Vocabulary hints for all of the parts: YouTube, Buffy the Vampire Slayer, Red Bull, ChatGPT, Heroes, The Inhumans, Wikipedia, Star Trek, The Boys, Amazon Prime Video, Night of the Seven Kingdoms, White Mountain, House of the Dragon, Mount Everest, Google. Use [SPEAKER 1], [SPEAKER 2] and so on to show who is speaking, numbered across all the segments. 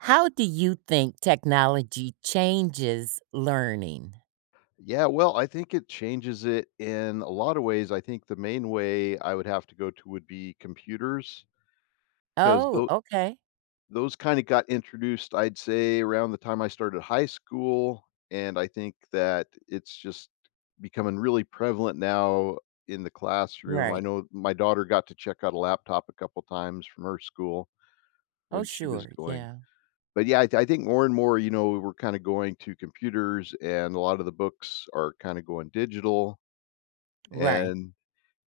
[SPEAKER 1] How do you think technology changes learning?
[SPEAKER 2] Yeah, well, I think it changes it in a lot of ways. I think the main way I would have to go to would be computers because
[SPEAKER 1] Oh, okay.
[SPEAKER 2] those kind of got introduced, I'd say, around the time I started high school. And I think that it's just becoming really prevalent now in the classroom. I
[SPEAKER 1] Right.
[SPEAKER 2] know my daughter got to check out a laptop a couple times from her school
[SPEAKER 1] Oh,
[SPEAKER 2] when she was
[SPEAKER 1] sure.
[SPEAKER 2] going.
[SPEAKER 1] Yeah.
[SPEAKER 2] But yeah, I think more and more, you know, we're kind of going to computers and a lot of the books are kind of going digital.
[SPEAKER 1] Right.
[SPEAKER 2] And,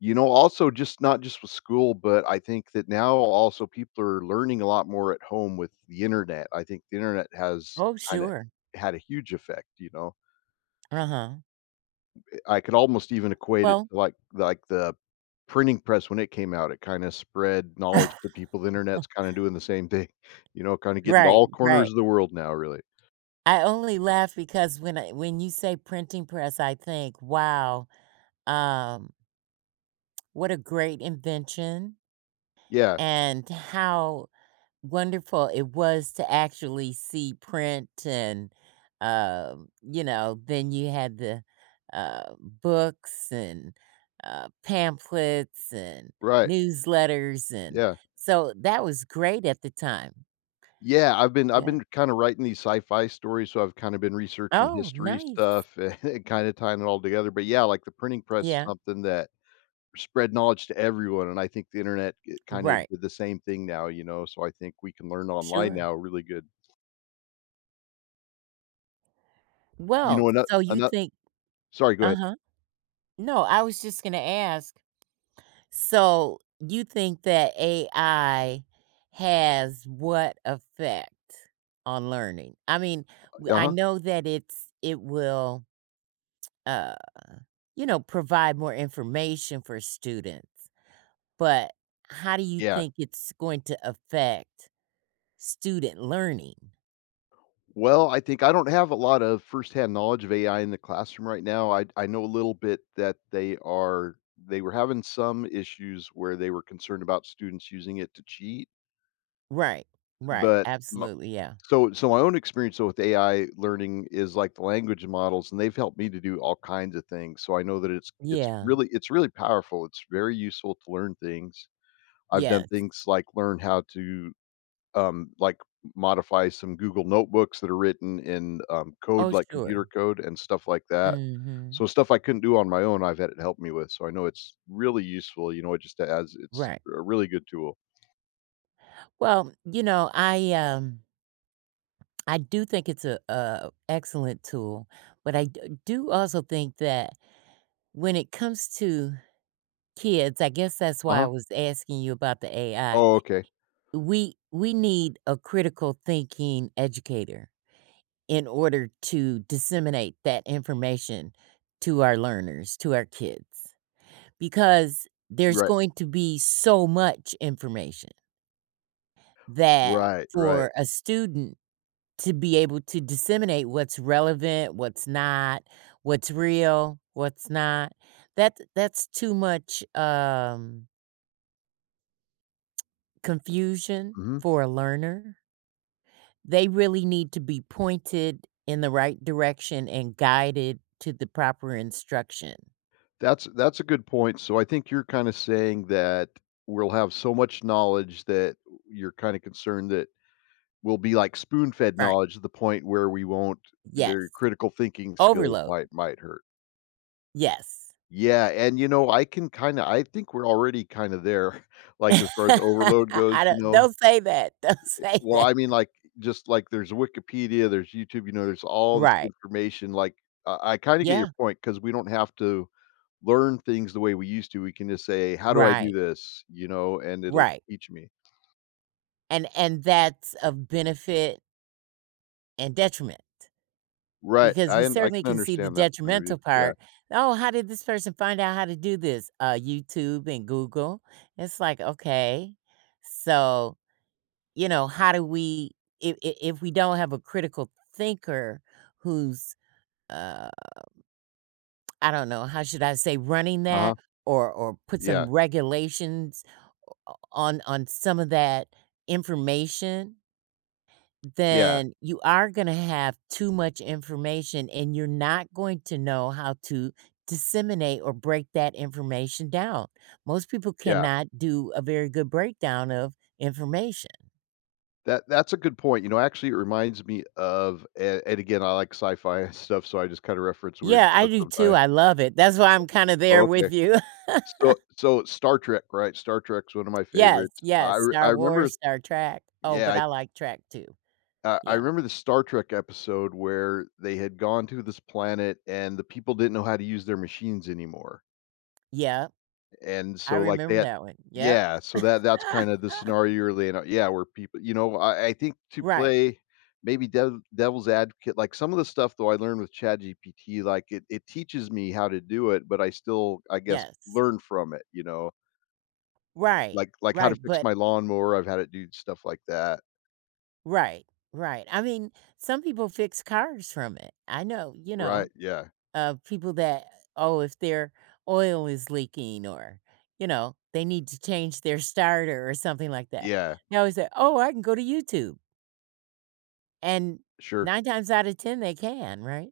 [SPEAKER 2] you know, also just not just with school, but I think that now also people are learning a lot more at home with the internet. I think the internet has
[SPEAKER 1] Oh,
[SPEAKER 2] kind of
[SPEAKER 1] sure.
[SPEAKER 2] had a huge effect, you know.
[SPEAKER 1] Uh-huh.
[SPEAKER 2] I could almost even equate it
[SPEAKER 1] Well,
[SPEAKER 2] to like the printing press. When it came out, it kind of spread knowledge to people. The internet's kind of doing the same thing, you know, kind of getting to
[SPEAKER 1] right,
[SPEAKER 2] all corners
[SPEAKER 1] right.
[SPEAKER 2] of the world now, really.
[SPEAKER 1] I only laugh because when you say printing press, I think, wow, um, what a great invention
[SPEAKER 2] Yeah,
[SPEAKER 1] and how wonderful it was to actually see print, and, you know, then you had the, books and, pamphlets and
[SPEAKER 2] right.
[SPEAKER 1] newsletters, and
[SPEAKER 2] Yeah.
[SPEAKER 1] so that was great at the time.
[SPEAKER 2] Yeah, I've been I've
[SPEAKER 1] Yeah.
[SPEAKER 2] been kinda writing these sci-fi stories, so I've kinda been researching
[SPEAKER 1] Oh,
[SPEAKER 2] history
[SPEAKER 1] nice.
[SPEAKER 2] stuff and kinda tying it all together. But yeah, like, the printing press is
[SPEAKER 1] Yeah.
[SPEAKER 2] something that spread knowledge to everyone, and I think the internet kinda
[SPEAKER 1] Right.
[SPEAKER 2] did the same thing now, you know, so I think we can learn online
[SPEAKER 1] Sure.
[SPEAKER 2] now really good. You
[SPEAKER 1] Well,
[SPEAKER 2] know, another
[SPEAKER 1] so you
[SPEAKER 2] another.
[SPEAKER 1] think
[SPEAKER 2] Sorry, go ahead.
[SPEAKER 1] Uh-huh. No, I was just gonna ask. So, you think that AI has what effect on learning? I mean, w I
[SPEAKER 2] Uh-huh,
[SPEAKER 1] know that it will, uh, you know, provide more information for students, but how do you
[SPEAKER 2] yeah.
[SPEAKER 1] think it's going to affect student learning?
[SPEAKER 2] Well, I think I don't have a lot of firsthand knowledge of AI in the classroom right now. I know a little bit that they were having some issues where they were concerned about students using it to cheat.
[SPEAKER 1] Right, right,
[SPEAKER 2] But my,
[SPEAKER 1] absolutely, yeah.
[SPEAKER 2] so my own experience, though, with AI learning is, like, the language models, and they've helped me to do all kinds of things, so I know that it's it's
[SPEAKER 1] Yeah,
[SPEAKER 2] really it's really powerful, it's very useful to learn things. I've done
[SPEAKER 1] yes.
[SPEAKER 2] things like learn how to, like, modify some Google notebooks that are written in,
[SPEAKER 1] Oh,
[SPEAKER 2] code, like
[SPEAKER 1] sure.
[SPEAKER 2] computer code and stuff like that. So
[SPEAKER 1] Mhm.
[SPEAKER 2] stuff I couldn't do on my own, I've had it help me with, so I know it's really useful, you know, it just has it's
[SPEAKER 1] Right.
[SPEAKER 2] a really good tool.
[SPEAKER 1] Well, you know, I do think it's a excellent tool, but I do also think that when it comes to kids, I guess that's why I
[SPEAKER 2] Uh-huh.
[SPEAKER 1] was asking you about the AI.
[SPEAKER 2] Oh, okay.
[SPEAKER 1] We need a critical thinking educator in order to disseminate that information to our learners, to our kids, because there's
[SPEAKER 2] Right.
[SPEAKER 1] going to be so much information that
[SPEAKER 2] Right, right.
[SPEAKER 1] for a student to be able to disseminate what's relevant, what's not, what's real, what's not. That's too much, confusion
[SPEAKER 2] Mhm.
[SPEAKER 1] for a learner. They really need to be pointed in the right direction and guided to the proper instruction.
[SPEAKER 2] That's a good point. So I think you're kind of saying that we'll have so much knowledge that you're kind of concerned that we'll be like spoon-fed
[SPEAKER 1] Right.
[SPEAKER 2] knowledge to the point where we won't, their
[SPEAKER 1] Yes.
[SPEAKER 2] critical thinking skills
[SPEAKER 1] Overload.
[SPEAKER 2] might hurt.
[SPEAKER 1] Yes.
[SPEAKER 2] Yeah, and you know, I can kind of I think we're already kind of there, like as far as overload
[SPEAKER 1] I
[SPEAKER 2] goes, you
[SPEAKER 1] don't
[SPEAKER 2] know.
[SPEAKER 1] don't say that, don't say
[SPEAKER 2] Well,
[SPEAKER 1] that.
[SPEAKER 2] I mean, like, just like there's Wikipedia, there's YouTube, you know, there's all this
[SPEAKER 1] Right.
[SPEAKER 2] information like I kind of get your
[SPEAKER 1] Yeah.
[SPEAKER 2] point because we don't have to learn things the way we used to. We can just say, "How do I do
[SPEAKER 1] Right.
[SPEAKER 2] this?" You know, and it'll
[SPEAKER 1] Right.
[SPEAKER 2] teach me.
[SPEAKER 1] And that's of benefit and detriment,
[SPEAKER 2] Right,
[SPEAKER 1] because we
[SPEAKER 2] I
[SPEAKER 1] certainly
[SPEAKER 2] can
[SPEAKER 1] can see the
[SPEAKER 2] understand that point of view.
[SPEAKER 1] detrimental
[SPEAKER 2] Yeah.
[SPEAKER 1] part. "Oh, how did this person find out how to do this?" YouTube and Google. It's like, okay, so, you know, how do we if we don't have a critical thinker who's, uh, I don't know, how should I say, running
[SPEAKER 2] Uh-huh.
[SPEAKER 1] that or put
[SPEAKER 2] Yeah.
[SPEAKER 1] some regulations o on some of that information,
[SPEAKER 2] Yeah.
[SPEAKER 1] then you are going to have too much information and you're not going to know how to disseminate or break that information down. Most people
[SPEAKER 2] Yeah.
[SPEAKER 1] cannot do a very good breakdown of information.
[SPEAKER 2] That's a good point. You know, actually, it reminds me of a and again, I like sci-fi and stuff, so I just kinda reference weird
[SPEAKER 1] Yeah, I
[SPEAKER 2] stuff
[SPEAKER 1] do too.
[SPEAKER 2] sometimes.
[SPEAKER 1] I love it. That's why I'm kind of
[SPEAKER 2] Oh,
[SPEAKER 1] there
[SPEAKER 2] okay.
[SPEAKER 1] with you.
[SPEAKER 2] So Star Trek, right? Star Trek's one of my
[SPEAKER 1] Yes,
[SPEAKER 2] favorites.
[SPEAKER 1] yes.
[SPEAKER 2] I
[SPEAKER 1] Star
[SPEAKER 2] remember,
[SPEAKER 1] Wars, Star Trek. Oh,
[SPEAKER 2] yeah,
[SPEAKER 1] but I like Trek too.
[SPEAKER 2] I
[SPEAKER 1] Yeah.
[SPEAKER 2] remember the Star Trek episode where they had gone to this planet and the people didn't know how to use their machines anymore.
[SPEAKER 1] Yeah.
[SPEAKER 2] And
[SPEAKER 1] I
[SPEAKER 2] so, like,
[SPEAKER 1] remember
[SPEAKER 2] that.
[SPEAKER 1] that one. Yep.
[SPEAKER 2] Yeah, so that that's kinda the scenario you're laying out, yeah, where people, you know, I think to
[SPEAKER 1] right.
[SPEAKER 2] play maybe devil's advocate, like, some of the stuff, though, I learned with ChatGPT, like, it teaches me how to do it, but I still, I guess,
[SPEAKER 1] Yes.
[SPEAKER 2] learn from it, you know?
[SPEAKER 1] Right.
[SPEAKER 2] Like how to
[SPEAKER 1] Right.
[SPEAKER 2] fix
[SPEAKER 1] But
[SPEAKER 2] my lawnmower, I've had it do stuff like that.
[SPEAKER 1] right, right. I mean, some people fix cars from it. I know, you
[SPEAKER 2] Right,
[SPEAKER 1] know,
[SPEAKER 2] yeah.
[SPEAKER 1] people that, oh, if their oil is leaking or, you know, they need to change their starter or something like that.
[SPEAKER 2] Yeah,
[SPEAKER 1] They always say, oh, I can go to YouTube. And
[SPEAKER 2] sure.
[SPEAKER 1] nine times out of 10, they can, right?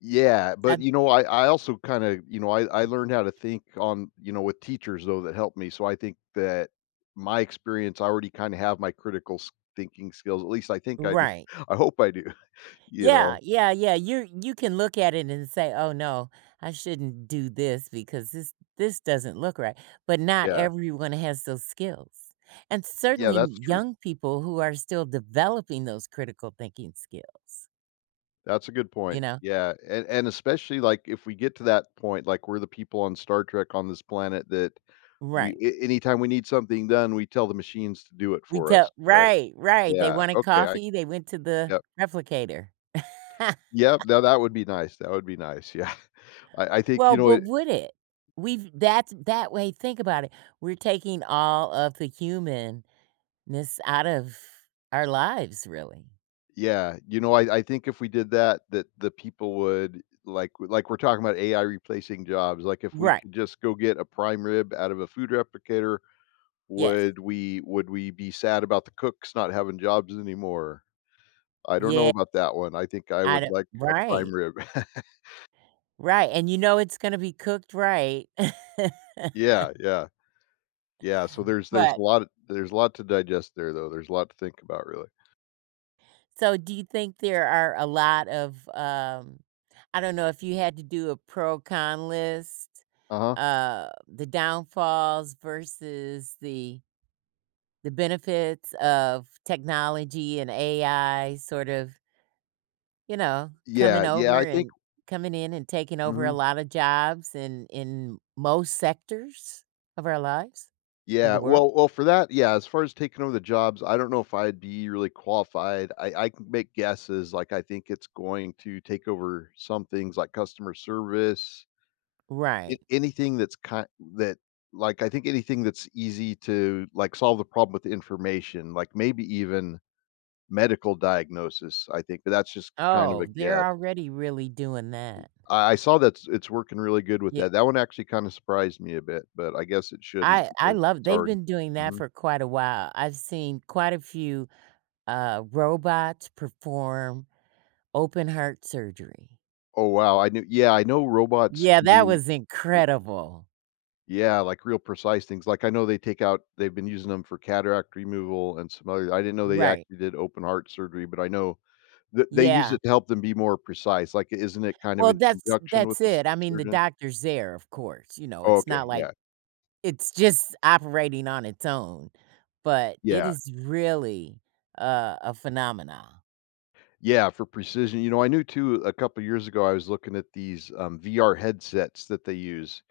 [SPEAKER 2] Yeah, but,
[SPEAKER 1] Some-
[SPEAKER 2] you know, I also kinda you know, I learned how to think on, you know, with teachers, though, that helped me, so I think that my experience, I already kinda have my critical s thinking skills, at least I think I do.
[SPEAKER 1] right.
[SPEAKER 2] I hope I do, you
[SPEAKER 1] Yeah,
[SPEAKER 2] know?
[SPEAKER 1] yeah, yeah, you can look at it and say, "Oh, no, I shouldn't do this because this doesn't look right," but not
[SPEAKER 2] Yeah.
[SPEAKER 1] everyone has those skills, and
[SPEAKER 2] Yeah,
[SPEAKER 1] certainly
[SPEAKER 2] that's true.
[SPEAKER 1] young people who are still developing those critical thinking skills,
[SPEAKER 2] That's a good
[SPEAKER 1] you
[SPEAKER 2] point.
[SPEAKER 1] know?
[SPEAKER 2] Yeah, and especially, like, if we get to that point, like, we're the people on Star Trek on this planet that we
[SPEAKER 1] Right.
[SPEAKER 2] a anytime we need something done, we tell the machines to do it
[SPEAKER 1] We
[SPEAKER 2] for us,
[SPEAKER 1] tell
[SPEAKER 2] right?
[SPEAKER 1] right, right, they
[SPEAKER 2] Yeah,
[SPEAKER 1] wanted
[SPEAKER 2] okay, I,
[SPEAKER 1] coffee, they went to the
[SPEAKER 2] yeah.
[SPEAKER 1] replicator.
[SPEAKER 2] Yep, now that would be nice, that would be nice, yeah. I think, you
[SPEAKER 1] Well,
[SPEAKER 2] know,
[SPEAKER 1] but
[SPEAKER 2] it
[SPEAKER 1] would it? We've that's that way think about it, we're taking all of the human miss out of our lives, really.
[SPEAKER 2] yeah, you know, I think if we did that, that the people would like, we're talking about AI replacing jobs, like, if we
[SPEAKER 1] Right,
[SPEAKER 2] could just go get a prime rib out of a food replicator,
[SPEAKER 1] yes.
[SPEAKER 2] would we be sad about the cooks not having jobs anymore? I don't know
[SPEAKER 1] Yeah,
[SPEAKER 2] about that one, I think I
[SPEAKER 1] I
[SPEAKER 2] would
[SPEAKER 1] don't
[SPEAKER 2] like a prime
[SPEAKER 1] right,
[SPEAKER 2] rib.
[SPEAKER 1] right, and you know it's gonna be cooked right.
[SPEAKER 2] Yeah, yeah, yeah, so
[SPEAKER 1] But
[SPEAKER 2] there's a lot to digest there, though, there's a lot to think about, really.
[SPEAKER 1] so, do you think there are a lot of, I don't know if you had to do a pro con list,
[SPEAKER 2] Uh-huh.
[SPEAKER 1] uh, the downfalls versus the benefits of technology and AI sort of. You know, coming
[SPEAKER 2] Yeah, yeah, I
[SPEAKER 1] over
[SPEAKER 2] think
[SPEAKER 1] and coming in and taking over a
[SPEAKER 2] mhm.
[SPEAKER 1] lot of jobs in most sectors of our lives, of
[SPEAKER 2] Yeah,
[SPEAKER 1] the world.
[SPEAKER 2] well, for that, yeah, as far as taking over the jobs, I don't know if I'd be really qualified. I can make guesses, like, I think it's going to take over some things like customer service, a
[SPEAKER 1] Right.
[SPEAKER 2] anything that's kind that, like, I think anything that's easy to, like, solve the problem with information, like, maybe even medical diagnosis, I think, but that's just kind of a
[SPEAKER 1] Oh, they're
[SPEAKER 2] guess.
[SPEAKER 1] already really doing that.
[SPEAKER 2] I saw that it's working really good with
[SPEAKER 1] Yeah,
[SPEAKER 2] that. That one actually kinda surprised me a bit, but I guess it shouldn't
[SPEAKER 1] I
[SPEAKER 2] because
[SPEAKER 1] love
[SPEAKER 2] it's
[SPEAKER 1] they've
[SPEAKER 2] already
[SPEAKER 1] been doing that
[SPEAKER 2] mhm.
[SPEAKER 1] for quite a while. I've seen quite a few, robots perform open heart surgery.
[SPEAKER 2] Oh, wow, I knew, yeah, I know robots
[SPEAKER 1] Yeah,
[SPEAKER 2] can
[SPEAKER 1] that
[SPEAKER 2] do,
[SPEAKER 1] was incredible.
[SPEAKER 2] yeah, like, real precise things, like, I know they take out they've been using them for cataract removal and some other I didn't know they
[SPEAKER 1] Right.
[SPEAKER 2] actually did open heart surgery, but I know th they use
[SPEAKER 1] Yeah.
[SPEAKER 2] it to help them be more precise, like, isn't it kind of
[SPEAKER 1] Well,
[SPEAKER 2] in
[SPEAKER 1] that's
[SPEAKER 2] conjunction with
[SPEAKER 1] that's
[SPEAKER 2] the s
[SPEAKER 1] it. I mean, the
[SPEAKER 2] surgeon?
[SPEAKER 1] doctor's there, of course, you know,
[SPEAKER 2] Oh,
[SPEAKER 1] it's
[SPEAKER 2] okay,
[SPEAKER 1] not like
[SPEAKER 2] yeah,
[SPEAKER 1] it's just operating on its own, but it
[SPEAKER 2] yeah,
[SPEAKER 1] is really, a phenomena.
[SPEAKER 2] yeah, for precision, you know, I knew too, a couple years ago, I was looking at these, VR headsets that they use,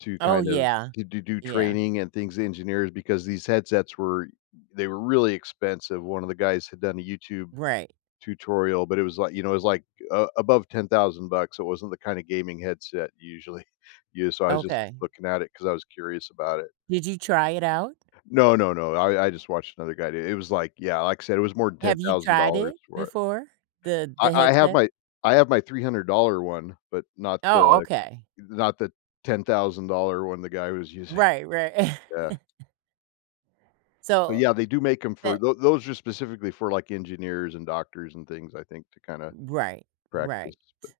[SPEAKER 2] to
[SPEAKER 1] Oh,
[SPEAKER 2] kind of
[SPEAKER 1] yeah,
[SPEAKER 2] to do
[SPEAKER 1] yeah,
[SPEAKER 2] training and things to engineers because these headsets were, they were really expensive. One of the guys had done a YouTube
[SPEAKER 1] right,
[SPEAKER 2] tutorial, but it was like, you know, it was like, above 10,000 bucks. It wasn't the kind of gaming headset you usually use, so I was just
[SPEAKER 1] okay.
[SPEAKER 2] looking at it because I was curious about it.
[SPEAKER 1] Did you try it out?
[SPEAKER 2] No, I just watched another guy do it. It was like, yeah, like I said, it was more than
[SPEAKER 1] Have you tried
[SPEAKER 2] $10,000
[SPEAKER 1] it
[SPEAKER 2] for it.
[SPEAKER 1] before?
[SPEAKER 2] I
[SPEAKER 1] The
[SPEAKER 2] I have
[SPEAKER 1] headset?
[SPEAKER 2] my I have my $300 one, but not
[SPEAKER 1] Oh,
[SPEAKER 2] the,
[SPEAKER 1] okay.
[SPEAKER 2] not the $10,000 one the guy was using.
[SPEAKER 1] Right, right.
[SPEAKER 2] Yeah. But
[SPEAKER 1] So,
[SPEAKER 2] yeah, they do make them for
[SPEAKER 1] that
[SPEAKER 2] those are specifically for, like, engineers and doctors and things, I think, to kinda
[SPEAKER 1] right,
[SPEAKER 2] practice,
[SPEAKER 1] right.
[SPEAKER 2] but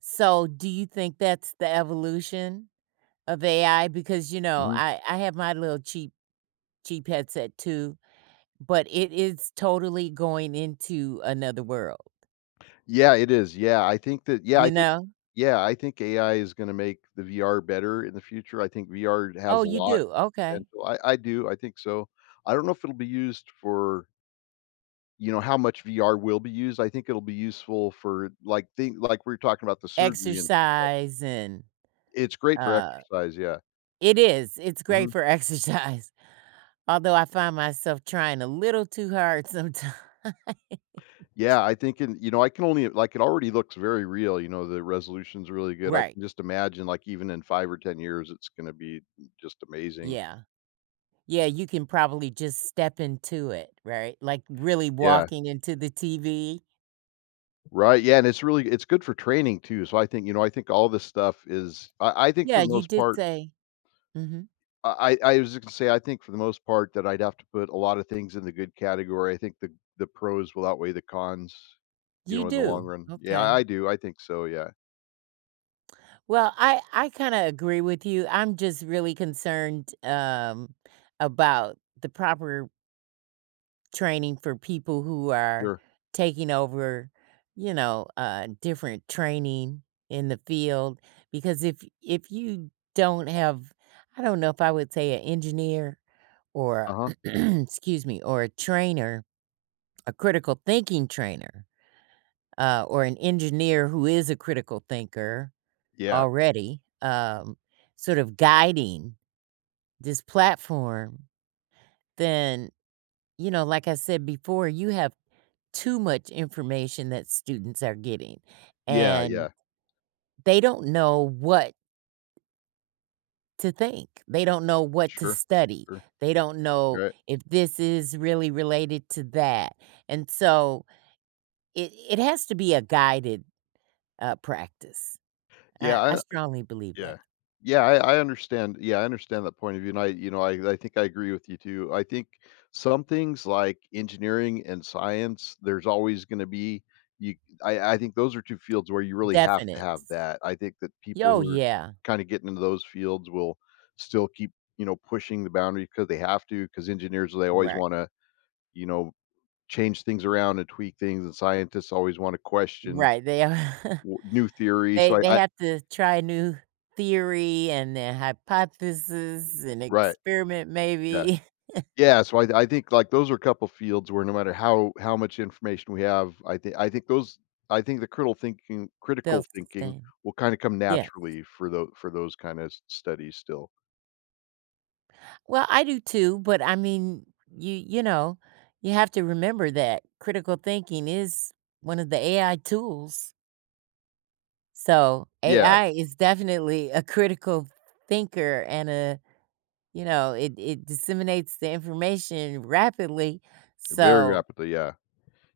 [SPEAKER 1] So, do you think that's the evolution of AI? Because, you know,
[SPEAKER 2] Mhm.
[SPEAKER 1] I have my little cheap headset too. But it is totally going into another world,
[SPEAKER 2] Yeah, it is, yeah, I think that
[SPEAKER 1] you know?
[SPEAKER 2] yeah, I think AI is gonna make the VR better in the future, I think VR
[SPEAKER 1] Oh,
[SPEAKER 2] has a
[SPEAKER 1] you
[SPEAKER 2] lot
[SPEAKER 1] do?
[SPEAKER 2] of
[SPEAKER 1] Okay.
[SPEAKER 2] potential, I do, I think so. I don't know if it'll be used for, you know, how much VR will be used, I think it'll be useful for, like, thing like, we were talking about the surgery and s,
[SPEAKER 1] Exercise and,
[SPEAKER 2] it's great for
[SPEAKER 1] uh
[SPEAKER 2] exercise, yeah.
[SPEAKER 1] it is, it's great
[SPEAKER 2] Mhm.
[SPEAKER 1] for exercise, although I find myself trying a little too hard sometimes.
[SPEAKER 2] Yeah, I think in, you know, I can only, like, it already looks very real, you know, the resolution's really good. I
[SPEAKER 1] Right.
[SPEAKER 2] can just imagine, like, even in 5 or 10 years, it's gonna be just amazing.
[SPEAKER 1] Yeah. Yeah, you can probably just step into it, right? Like, really
[SPEAKER 2] Yeah.
[SPEAKER 1] walking into the TV.
[SPEAKER 2] Right, yeah, and it's really it's good for training too, so I think, you know, I think all this stuff is, I think for
[SPEAKER 1] Yeah,
[SPEAKER 2] the
[SPEAKER 1] you
[SPEAKER 2] most
[SPEAKER 1] did
[SPEAKER 2] part
[SPEAKER 1] say Mhm.
[SPEAKER 2] I was just gonna say, I think for the most part that I'd have to put a lot of things in the good category. I think the pros will outweigh the cons, you
[SPEAKER 1] You
[SPEAKER 2] know, in the long
[SPEAKER 1] do?
[SPEAKER 2] run. Yeah, I
[SPEAKER 1] Okay.
[SPEAKER 2] do, I think so, yeah.
[SPEAKER 1] Well, I kinda agree with you. I'm just really concerned, about the proper training for people who are
[SPEAKER 2] Sure.
[SPEAKER 1] taking over, you know, different training in the field, because if you don't have I don't know if I would say an engineer or
[SPEAKER 2] Uh-huh.
[SPEAKER 1] excuse me, or a trainer, a critical thinking trainer, or an engineer who is a critical thinker
[SPEAKER 2] Yeah.
[SPEAKER 1] already, sort of guiding this platform, then, you know, like I said before, you have too much information that students are getting,
[SPEAKER 2] Yeah,
[SPEAKER 1] and
[SPEAKER 2] yeah.
[SPEAKER 1] they don't know what to think. They don't know what to
[SPEAKER 2] Sure.
[SPEAKER 1] study.
[SPEAKER 2] Sure.
[SPEAKER 1] They don't know
[SPEAKER 2] Right.
[SPEAKER 1] if this is really related to that, and so it has to be a guided, practice.
[SPEAKER 2] Yeah,
[SPEAKER 1] I
[SPEAKER 2] I,
[SPEAKER 1] strongly believe
[SPEAKER 2] yeah.
[SPEAKER 1] that.
[SPEAKER 2] Yeah, I understand, yeah, I understand that point of view, and I, you know, I think I agree with you too. I think some things like engineering and science, there's always gonna be, you I think those are 2 fields where you really have to have
[SPEAKER 1] Definites.
[SPEAKER 2] that. I think that people
[SPEAKER 1] Yo,
[SPEAKER 2] who are
[SPEAKER 1] yeah.
[SPEAKER 2] kinda getting into those fields will still keep, you know, pushing the boundary because they have to. Because engineers, they always
[SPEAKER 1] Right.
[SPEAKER 2] wanna, you know, change things around and tweak things, and scientists always wanna question
[SPEAKER 1] Right, they are.
[SPEAKER 2] w new theories, so
[SPEAKER 1] They
[SPEAKER 2] I.
[SPEAKER 1] have to try new theory and their hypothesis and
[SPEAKER 2] Right.
[SPEAKER 1] experiment
[SPEAKER 2] Yeah.
[SPEAKER 1] maybe.
[SPEAKER 2] Yeah, so I think, like, those are a couple fields where no matter how much information we have, I think the
[SPEAKER 1] They'll
[SPEAKER 2] critical thinking
[SPEAKER 1] sustain.
[SPEAKER 2] will kinda come
[SPEAKER 1] Yeah.
[SPEAKER 2] naturally for those, for those kinda studies still.
[SPEAKER 1] Well, I do too, but I mean, you know, you have to remember that critical thinking is one of the AI tools. So,
[SPEAKER 2] Yeah,
[SPEAKER 1] AI is definitely a critical thinker and a you know, it disseminates the information rapidly.
[SPEAKER 2] very
[SPEAKER 1] So,
[SPEAKER 2] rapidly, yeah.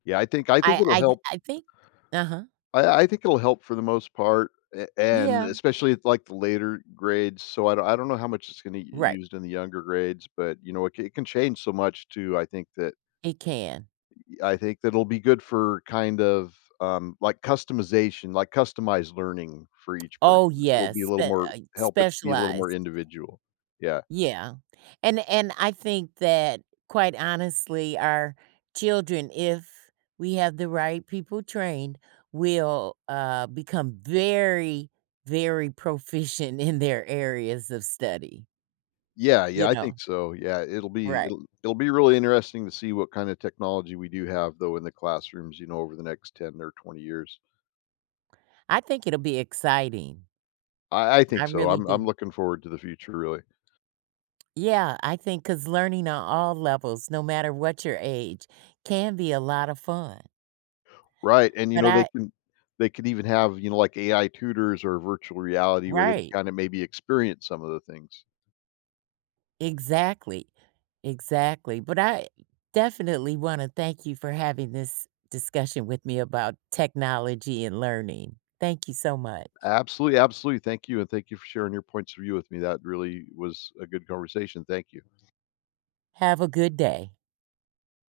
[SPEAKER 2] Yeah, I think
[SPEAKER 1] I
[SPEAKER 2] it'll
[SPEAKER 1] I
[SPEAKER 2] help,
[SPEAKER 1] I think Uh-huh.
[SPEAKER 2] I think it'll help for the most part, a and
[SPEAKER 1] Yeah.
[SPEAKER 2] especially at, like, the later grades, so I don't know how much it's gonna be
[SPEAKER 1] Right.
[SPEAKER 2] used in the younger grades, but, you know, it can change so much too, I think that
[SPEAKER 1] It can.
[SPEAKER 2] I think that'll be good for kind of, like customization, like customized learning for each
[SPEAKER 1] Oh,
[SPEAKER 2] person. It'll
[SPEAKER 1] yes,
[SPEAKER 2] be a little more help, it be a little more
[SPEAKER 1] specialized.
[SPEAKER 2] individual. Yeah.
[SPEAKER 1] Yeah, and I think that, quite honestly, our children, if we have the right people trained, will, become very, very proficient in their areas of study,
[SPEAKER 2] Yeah, yeah,
[SPEAKER 1] you
[SPEAKER 2] I
[SPEAKER 1] know?
[SPEAKER 2] think so. Yeah,
[SPEAKER 1] Right.
[SPEAKER 2] it'll be really interesting to see what kind of technology we do have though in the classrooms, you know, over the next 10 or 20 years.
[SPEAKER 1] I think it'll be exciting.
[SPEAKER 2] I
[SPEAKER 1] I
[SPEAKER 2] think so.
[SPEAKER 1] really
[SPEAKER 2] I'm
[SPEAKER 1] do.
[SPEAKER 2] looking forward to the future really.
[SPEAKER 1] Yeah, I think because learning on all levels, no matter what your age, can be a lot of fun,
[SPEAKER 2] Right, and you
[SPEAKER 1] but
[SPEAKER 2] know,
[SPEAKER 1] I
[SPEAKER 2] they could even have, you know, like AI tutors or virtual reality where they can
[SPEAKER 1] Right.
[SPEAKER 2] kind of maybe experience some of the things.
[SPEAKER 1] Exactly. Exactly. But I definitely wanna thank you for having this discussion with me about technology and learning. Thank you so much.
[SPEAKER 2] Absolutely, absolutely. Thank you, and thank you for sharing your points of view with me. That really was a good conversation. Thank you.
[SPEAKER 1] Have a good day.